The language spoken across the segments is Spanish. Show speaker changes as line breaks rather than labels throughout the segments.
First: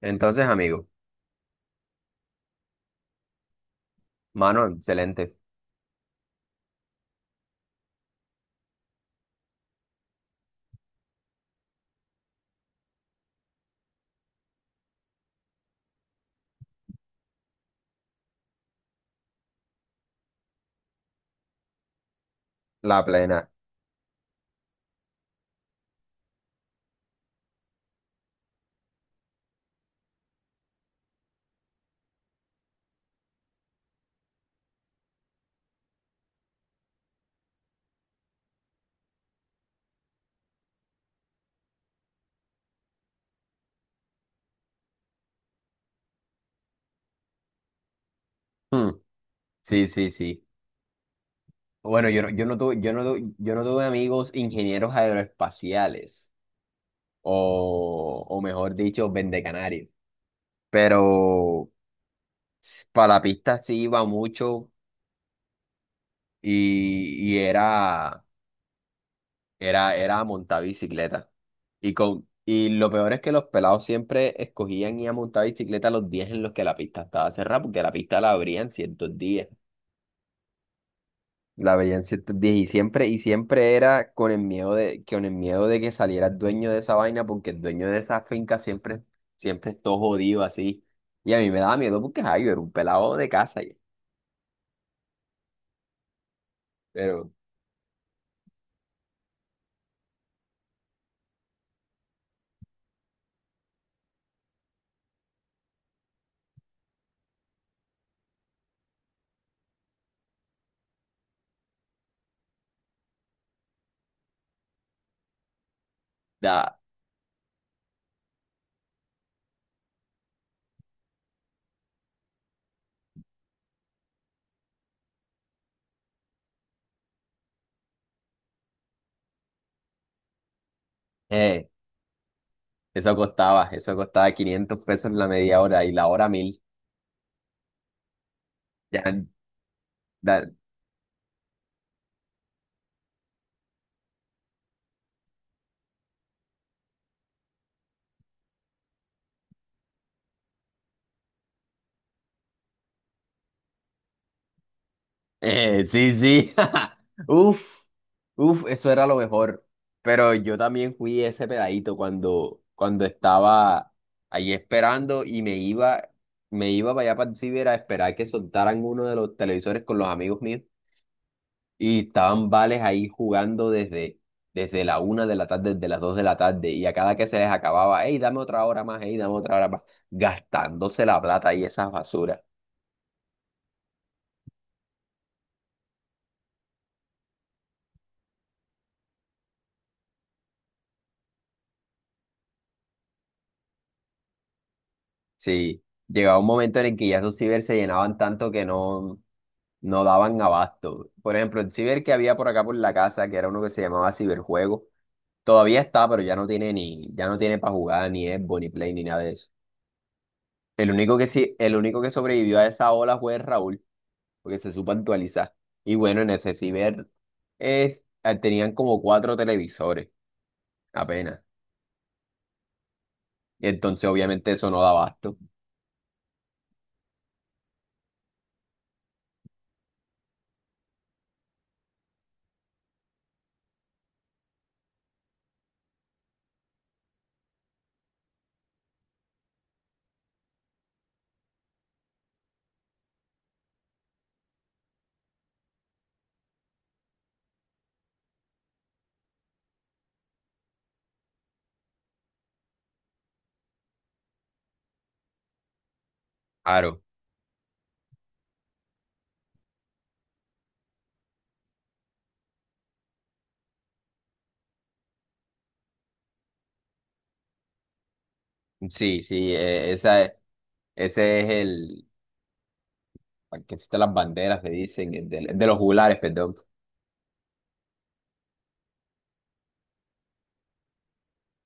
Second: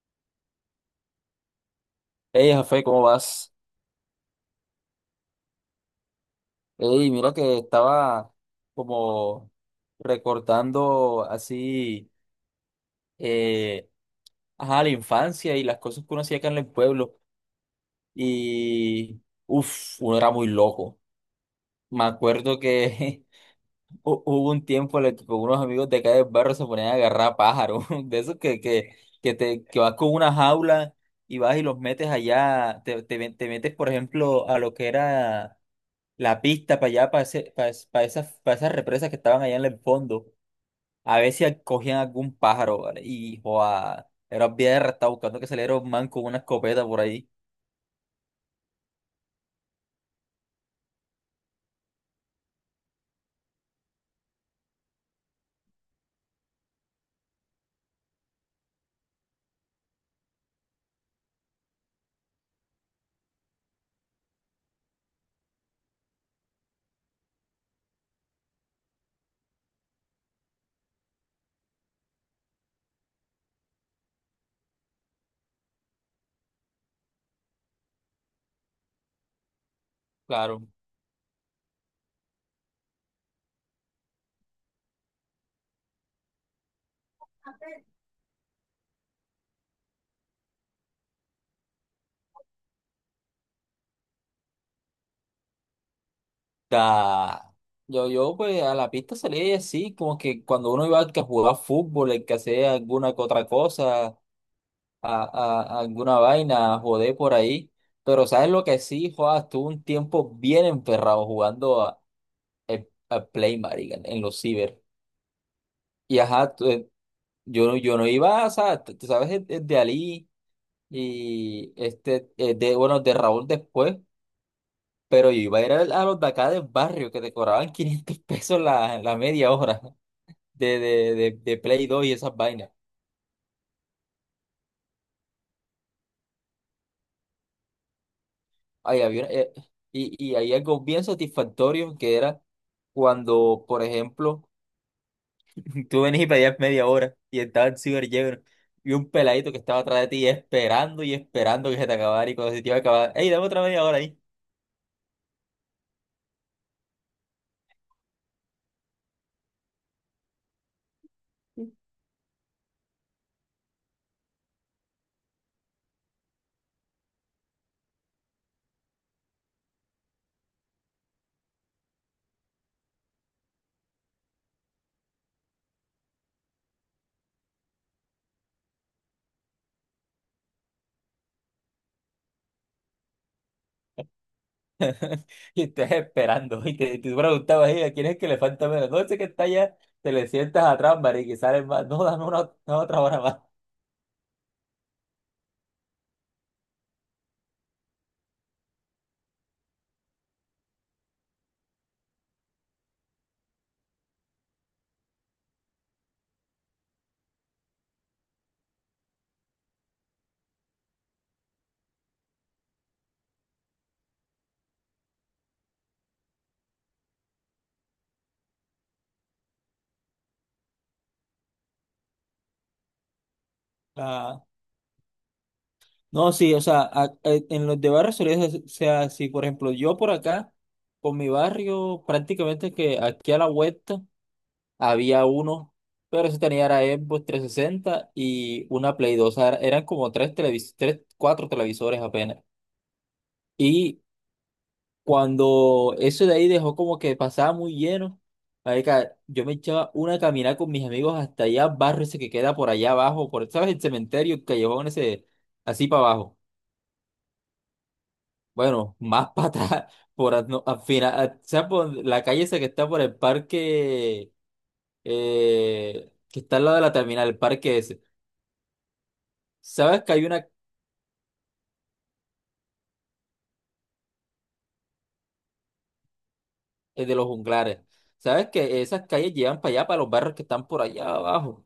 Entonces, amigo,
Hey, Jafé, ¿cómo vas?
mano, excelente.
Hey, mira que estaba como recortando así, eh, ajá, la infancia y las cosas que uno hacía acá en el pueblo. Y, uff, uno era muy loco. Me acuerdo
La
que
plena.
hubo un tiempo en el que con unos amigos de acá del barrio se ponían a agarrar pájaros, de esos que que vas con una jaula y vas y los metes allá, te metes, por ejemplo, a lo que era la pista para allá, para ese, para, es- para esas represas que estaban allá en el fondo. A ver si cogían algún pájaro, ¿vale? Y, joa, era bien, estaba buscando que saliera un man con una escopeta por ahí.
Mm, sí, sí, sí. Bueno, yo no tuve, yo no tuve amigos ingenieros aeroespaciales, o mejor dicho, vendecanarios. Pero para la pista sí iba mucho y era, era montar bicicleta. Y, con, y lo peor es que los pelados siempre escogían ir a montar bicicleta los días en los que la pista estaba cerrada, porque la pista la abrían ciertos días.
Claro.
La veía en ciertos días y siempre era con el miedo de, con el miedo de que saliera el dueño de esa vaina, porque el dueño de esa finca siempre, siempre es todo jodido así. Y a mí me daba miedo porque ay, yo era un pelado de casa. Ya, pero
Da. Yo, pues, a la pista salía y así, como que cuando uno iba que a jugar fútbol, el que hacía alguna que otra cosa, a- a alguna vaina, a joder por ahí. Pero, ¿sabes lo que sí, joa? Estuve un tiempo bien enferrado jugando a Play, marica, en los ciber. Y ajá,
da,
yo no iba, o sea, tú sabes, el de Ali y este, bueno, de Raúl después, pero yo iba a ir a los de acá del barrio que te cobraban 500 pesos la media hora de
eh,
Play 2 y esas vainas.
eso costaba 500 pesos la media hora y la hora mil. Ya,
Ay había, y
da-
hay algo bien satisfactorio que era cuando, por ejemplo, tú venís y pedías media hora y estaba el ciber lleno, y un peladito que estaba atrás de ti esperando y esperando que se te acabara y cuando se te iba a acabar, ¡ey, dame otra media hora!
Sí, sí. Uf, uf, eso era lo mejor. Pero yo también fui ese pedadito cuando, cuando estaba ahí esperando y me iba para allá para el ciber a esperar que soltaran uno de los televisores con los amigos míos. Y estaban vales ahí jugando desde, desde la 1 de la tarde, desde las 2 de la tarde. Y a cada que se les acababa, hey, dame otra hora más, hey, dame otra hora más. Gastándose la plata y esas basuras.
Y estás esperando, y te preguntabas, "Ey, ¿a quién es que le falta menos? No sé, que está allá, te le sientas atrás, marica, y sale más. No, dame una otra hora más".
Sí, llegaba un momento en el que ya esos ciber se llenaban tanto que no, no daban abasto. Por ejemplo, el ciber que había por acá por la casa, que era uno que se llamaba Ciberjuego, todavía está, pero ya no tiene ni, ya no tiene para jugar ni Xbox, ni Play, ni nada de eso. El único que sí, el único que sobrevivió a esa ola fue Raúl, porque se supo actualizar. Y bueno, en ese ciber tenían como cuatro televisores apenas. Y entonces
Ah,
obviamente eso no da abasto.
no, sí, o sea, en los de barrios solía ser, o sea, si por ejemplo yo por acá, con mi barrio, prácticamente que aquí a la vuelta había uno, pero ese tenía era Xbox 360 y una Play 2, o sea, eran como tres televisores, tres, cuatro televisores apenas. Y cuando eso de ahí dejó como que pasaba muy lleno, marica, yo me echaba una caminada con mis amigos hasta allá, barrio ese que queda por allá abajo, por, ¿sabes? El cementerio, el callejón ese, así para abajo.
Claro.
Bueno, más para atrás, por al, no, al final, al, ¿sabes? Por la calle esa que está por el parque, que está al lado de la terminal, el parque ese.
Sí, sí,
¿Sabes que hay
esa,
una,
ese es el, al que existen las banderas, le dicen, el de los juglares, perdón.
de los junglares? ¿Sabes que esas calles llevan para allá, para los barrios que están por allá abajo?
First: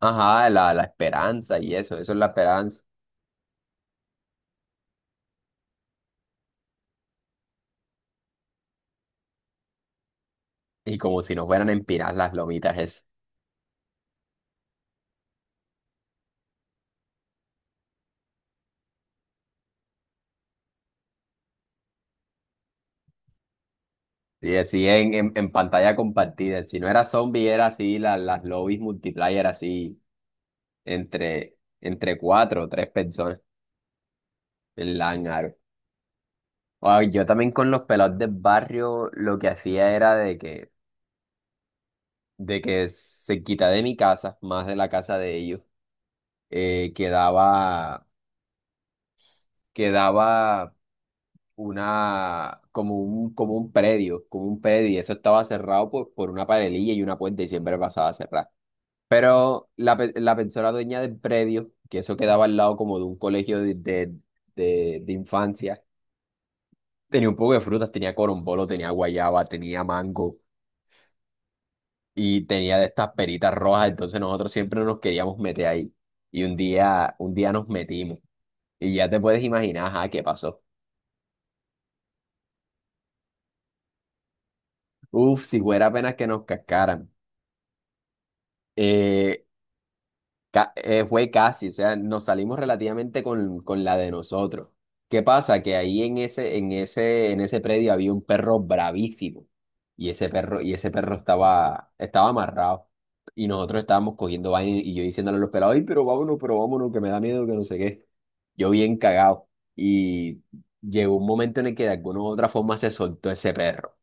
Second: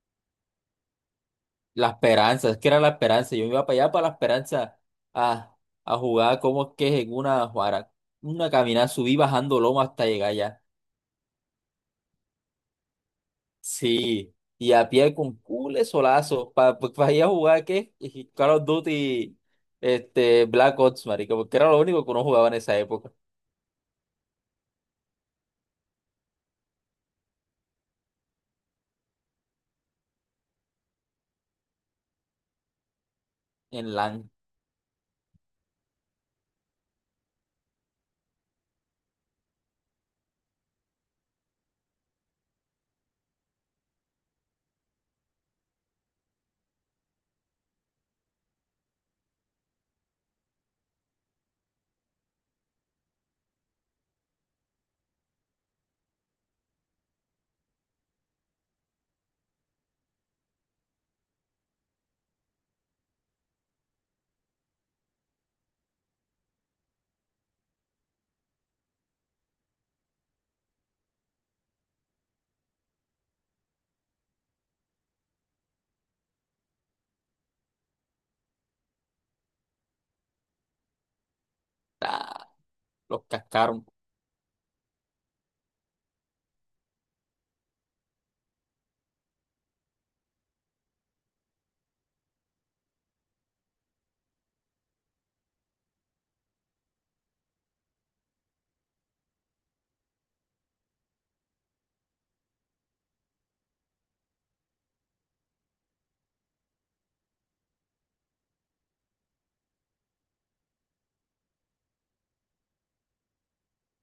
Ajá, la esperanza y
La
eso es la
esperanza, es que era
esperanza.
la esperanza. Yo iba para allá para la esperanza a, a jugar, como es que es, en una caminada, subí bajando loma hasta llegar allá.
Y como si nos fueran a empinar las lomitas esas.
Sí, y a pie con cule solazo para ir a jugar ¿qué? Y Call of Duty, este, Black Ops, marico, porque era lo único que uno jugaba en esa época.
Y así en pantalla compartida. Si no era zombie, era así, la- las lobbies multiplayer así, entre, entre cuatro o tres personas
En LAN.
en Langar. Ay, yo también con los pelados del barrio lo que hacía era de que se quita de mi casa, más de la casa de ellos, quedaba, quedaba una, como un predio, y eso estaba cerrado por una paredilla y una puerta y siempre pasaba a cerrar. Pero la, pe- la persona dueña del predio, que eso quedaba al lado como de un colegio de infancia, tenía un poco de frutas, tenía corombolo, tenía guayaba, tenía mango y tenía de estas peritas rojas, entonces nosotros siempre nos queríamos meter ahí. Y un día nos metimos y ya te puedes imaginar, ajá, qué pasó.
Ah, los cascaron.
Uf, si fuera apenas que nos cascaran. Eh, Ca- fue casi, o sea, nos salimos relativamente con la de nosotros. ¿Qué pasa? Que ahí en ese predio había un perro bravísimo. Y ese perro estaba, estaba amarrado. Y nosotros estábamos cogiendo vaina y yo diciéndole a los pelados, ay, pero vámonos, que me da miedo, que no sé qué. Yo bien cagado. Y llegó un momento en el que de alguna u otra forma se soltó ese perro.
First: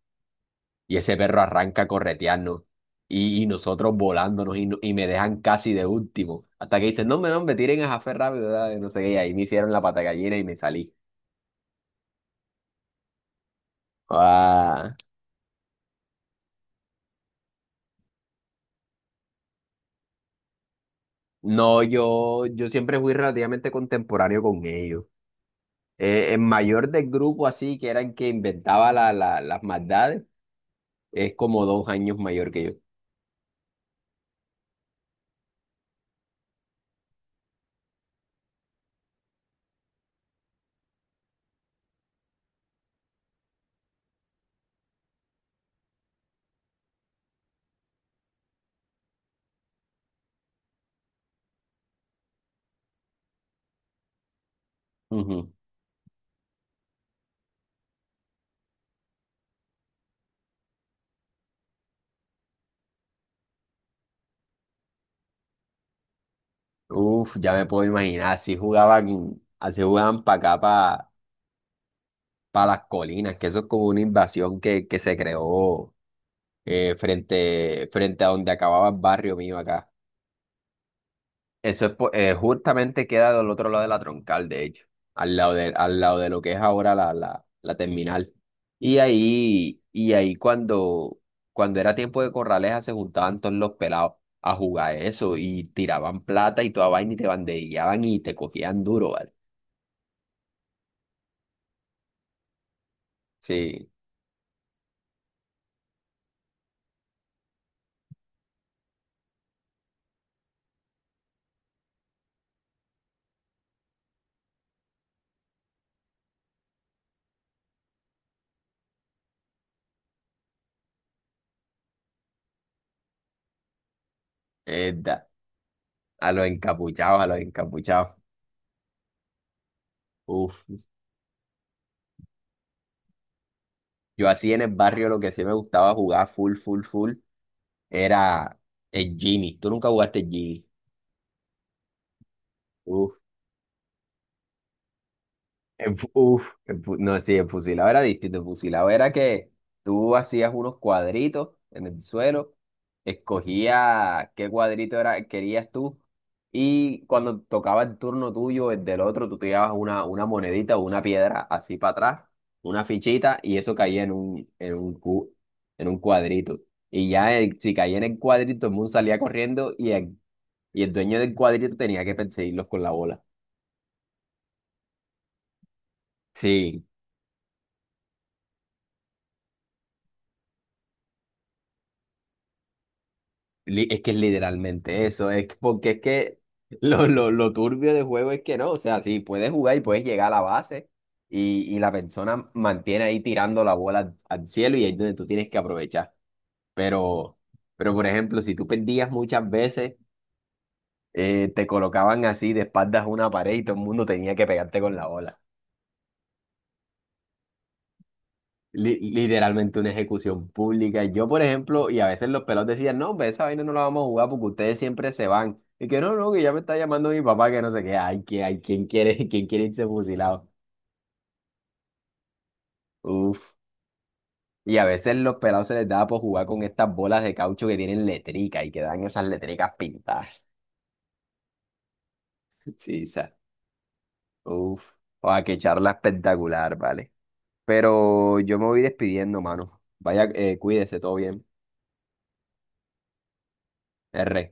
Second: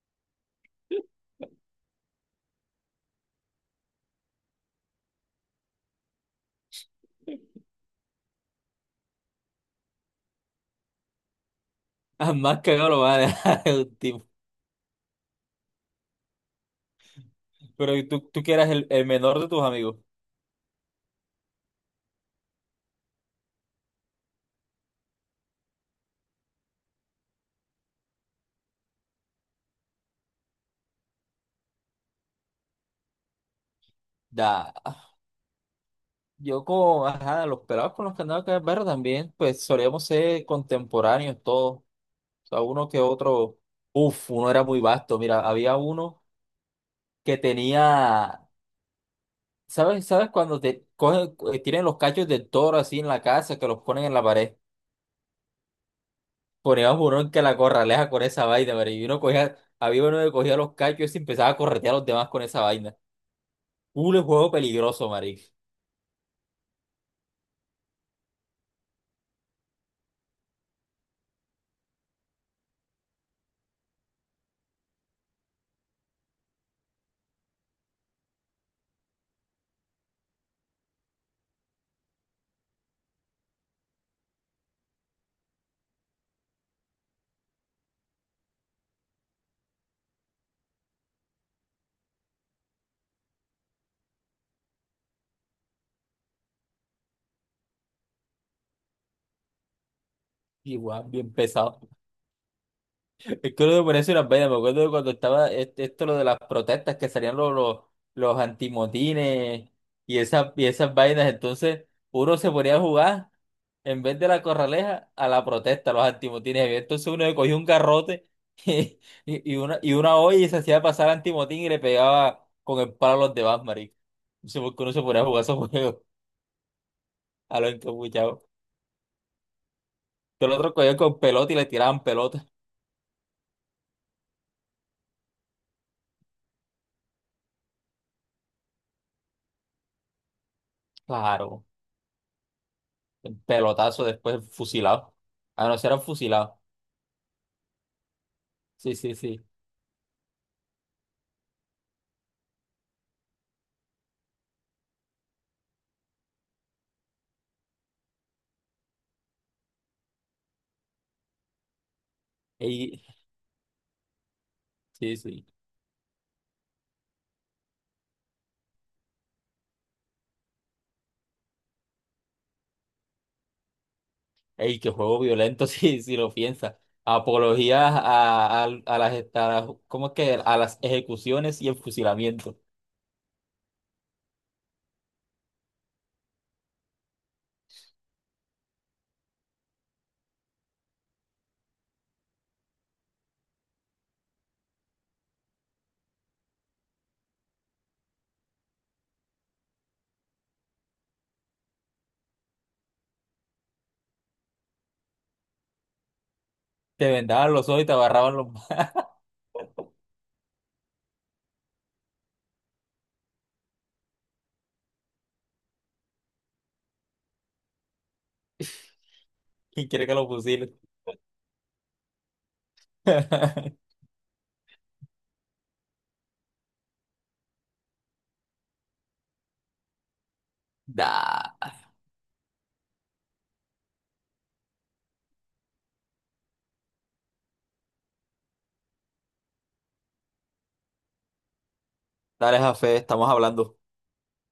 Y ese perro arranca a corretearnos. Y nosotros volándonos y, no- y me dejan casi de último. Hasta que dicen, no, hombre, no, me tiren a Jafé rápido, dale, no sé qué. Y ahí me hicieron la pata de gallina y me salí.
Ah, más cagado lo van a dejar el último.
Ah,
Pero ¿y tú que eras el menor de tus amigos?
no, yo siempre fui relativamente contemporáneo con ellos. El mayor del grupo así, que era el que inventaba la, la- las maldades, es como 2 años mayor que yo.
Da. Yo con, ajá, los pelados con los que andaba acá en el barrio también, pues solíamos ser contemporáneos todos. O sea, uno que otro, uff, uno era muy vasto. Mira, había uno que tenía, ¿sabes? ¿Sabes cuando te cogen, tienen los cachos del toro así en la casa que los ponen en la pared?
Ujú.
Poníamos uno en que la corraleja con esa vaina, pero y uno cogía, había uno que cogía los cachos y se empezaba a corretear a los demás con esa vaina. Un juego peligroso, marica.
Uf, ya me puedo imaginar, así jugaban para acá, para las colinas, que eso es como una invasión que se creó frente, frente a donde acababa el barrio mío acá. Eso es, po- justamente queda del otro lado de la troncal, de hecho, al lado de lo que es ahora la terminal. Y ahí cuando, cuando era tiempo de corraleja se juntaban todos los pelados a jugar eso y tiraban plata y toda vaina y te banderillaban y te cogían duro, ¿vale?
Igual, bien pesado. Es que uno se
Sí,
pone unas vainas. Me acuerdo de cuando estaba esto lo de las protestas, que salían los antimotines y esas vainas. Entonces, uno se ponía a jugar en vez de la corraleja a la protesta, a los antimotines. Entonces uno le cogía un garrote y, y una olla y se hacía pasar antimotín y le pegaba con el palo a los demás, marico. No sé por qué uno
es
se ponía a
da-
jugar esos juegos,
a los encapuchados, a los
a los
encapuchados.
encapuchados. Que el
Uf.
otro cogía con pelota y le tiraban pelota.
Yo así en el barrio lo que sí me gustaba jugar full, full, full era el Genie. ¿Tú nunca jugaste el Genie?
Claro. Pelotazo, después fusilado. Ah, no,
En,
serán
fu- uf,
fusilados.
en fu- no, sí, en fusilado era distinto. En fusilado
Sí,
era
sí, sí.
que tú hacías unos cuadritos en el suelo, escogías qué cuadrito era, querías tú, y cuando tocaba el turno tuyo, el del otro, tú tirabas una monedita o una piedra así para atrás, una
Ey,
fichita, y eso caía en un,
sí,
cu-
sí.
en un cuadrito. Y ya el- si caía en el cuadrito, el mundo salía corriendo y el dueño del cuadrito tenía que perseguirlos con la bola.
Ey, qué juego violento si lo piensas.
Sí,
Apología ¿cómo es que? A las ejecuciones y el fusilamiento.
li- es que es literalmente eso, es que- porque es que lo turbio del juego es que no, o sea, sí, puedes jugar y puedes llegar a la base y la persona mantiene ahí tirando la bola al, al cielo y ahí es donde tú tienes que aprovechar. Pero, pero por ejemplo, si tú perdías muchas veces, te colocaban así de espaldas a una pared y todo el mundo tenía que pegarte con la bola.
Te vendaban los ojos y te agarraban los...
Li- literalmente una ejecución pública. Yo, por ejemplo, y a veces los pelados decían, no, hombre, esa vaina no la vamos a jugar porque ustedes siempre se van. Y que no, no, que ya me está llamando mi papá, que no sé qué. Ay, que, ay, ¿quién quiere, quién quiere irse
¿y quiere que lo
fusilado?
fusilen?
Uf. Y a veces los pelados se les daba por jugar con estas bolas de caucho que tienen letrica y que dan esas letricas pintadas.
Da.
Sí, sa- Uf. A que charla espectacular, vale. Pero yo me voy despidiendo, mano. Vaya, cuídese, todo bien.
Dale, Jafé, estamos hablando.
R.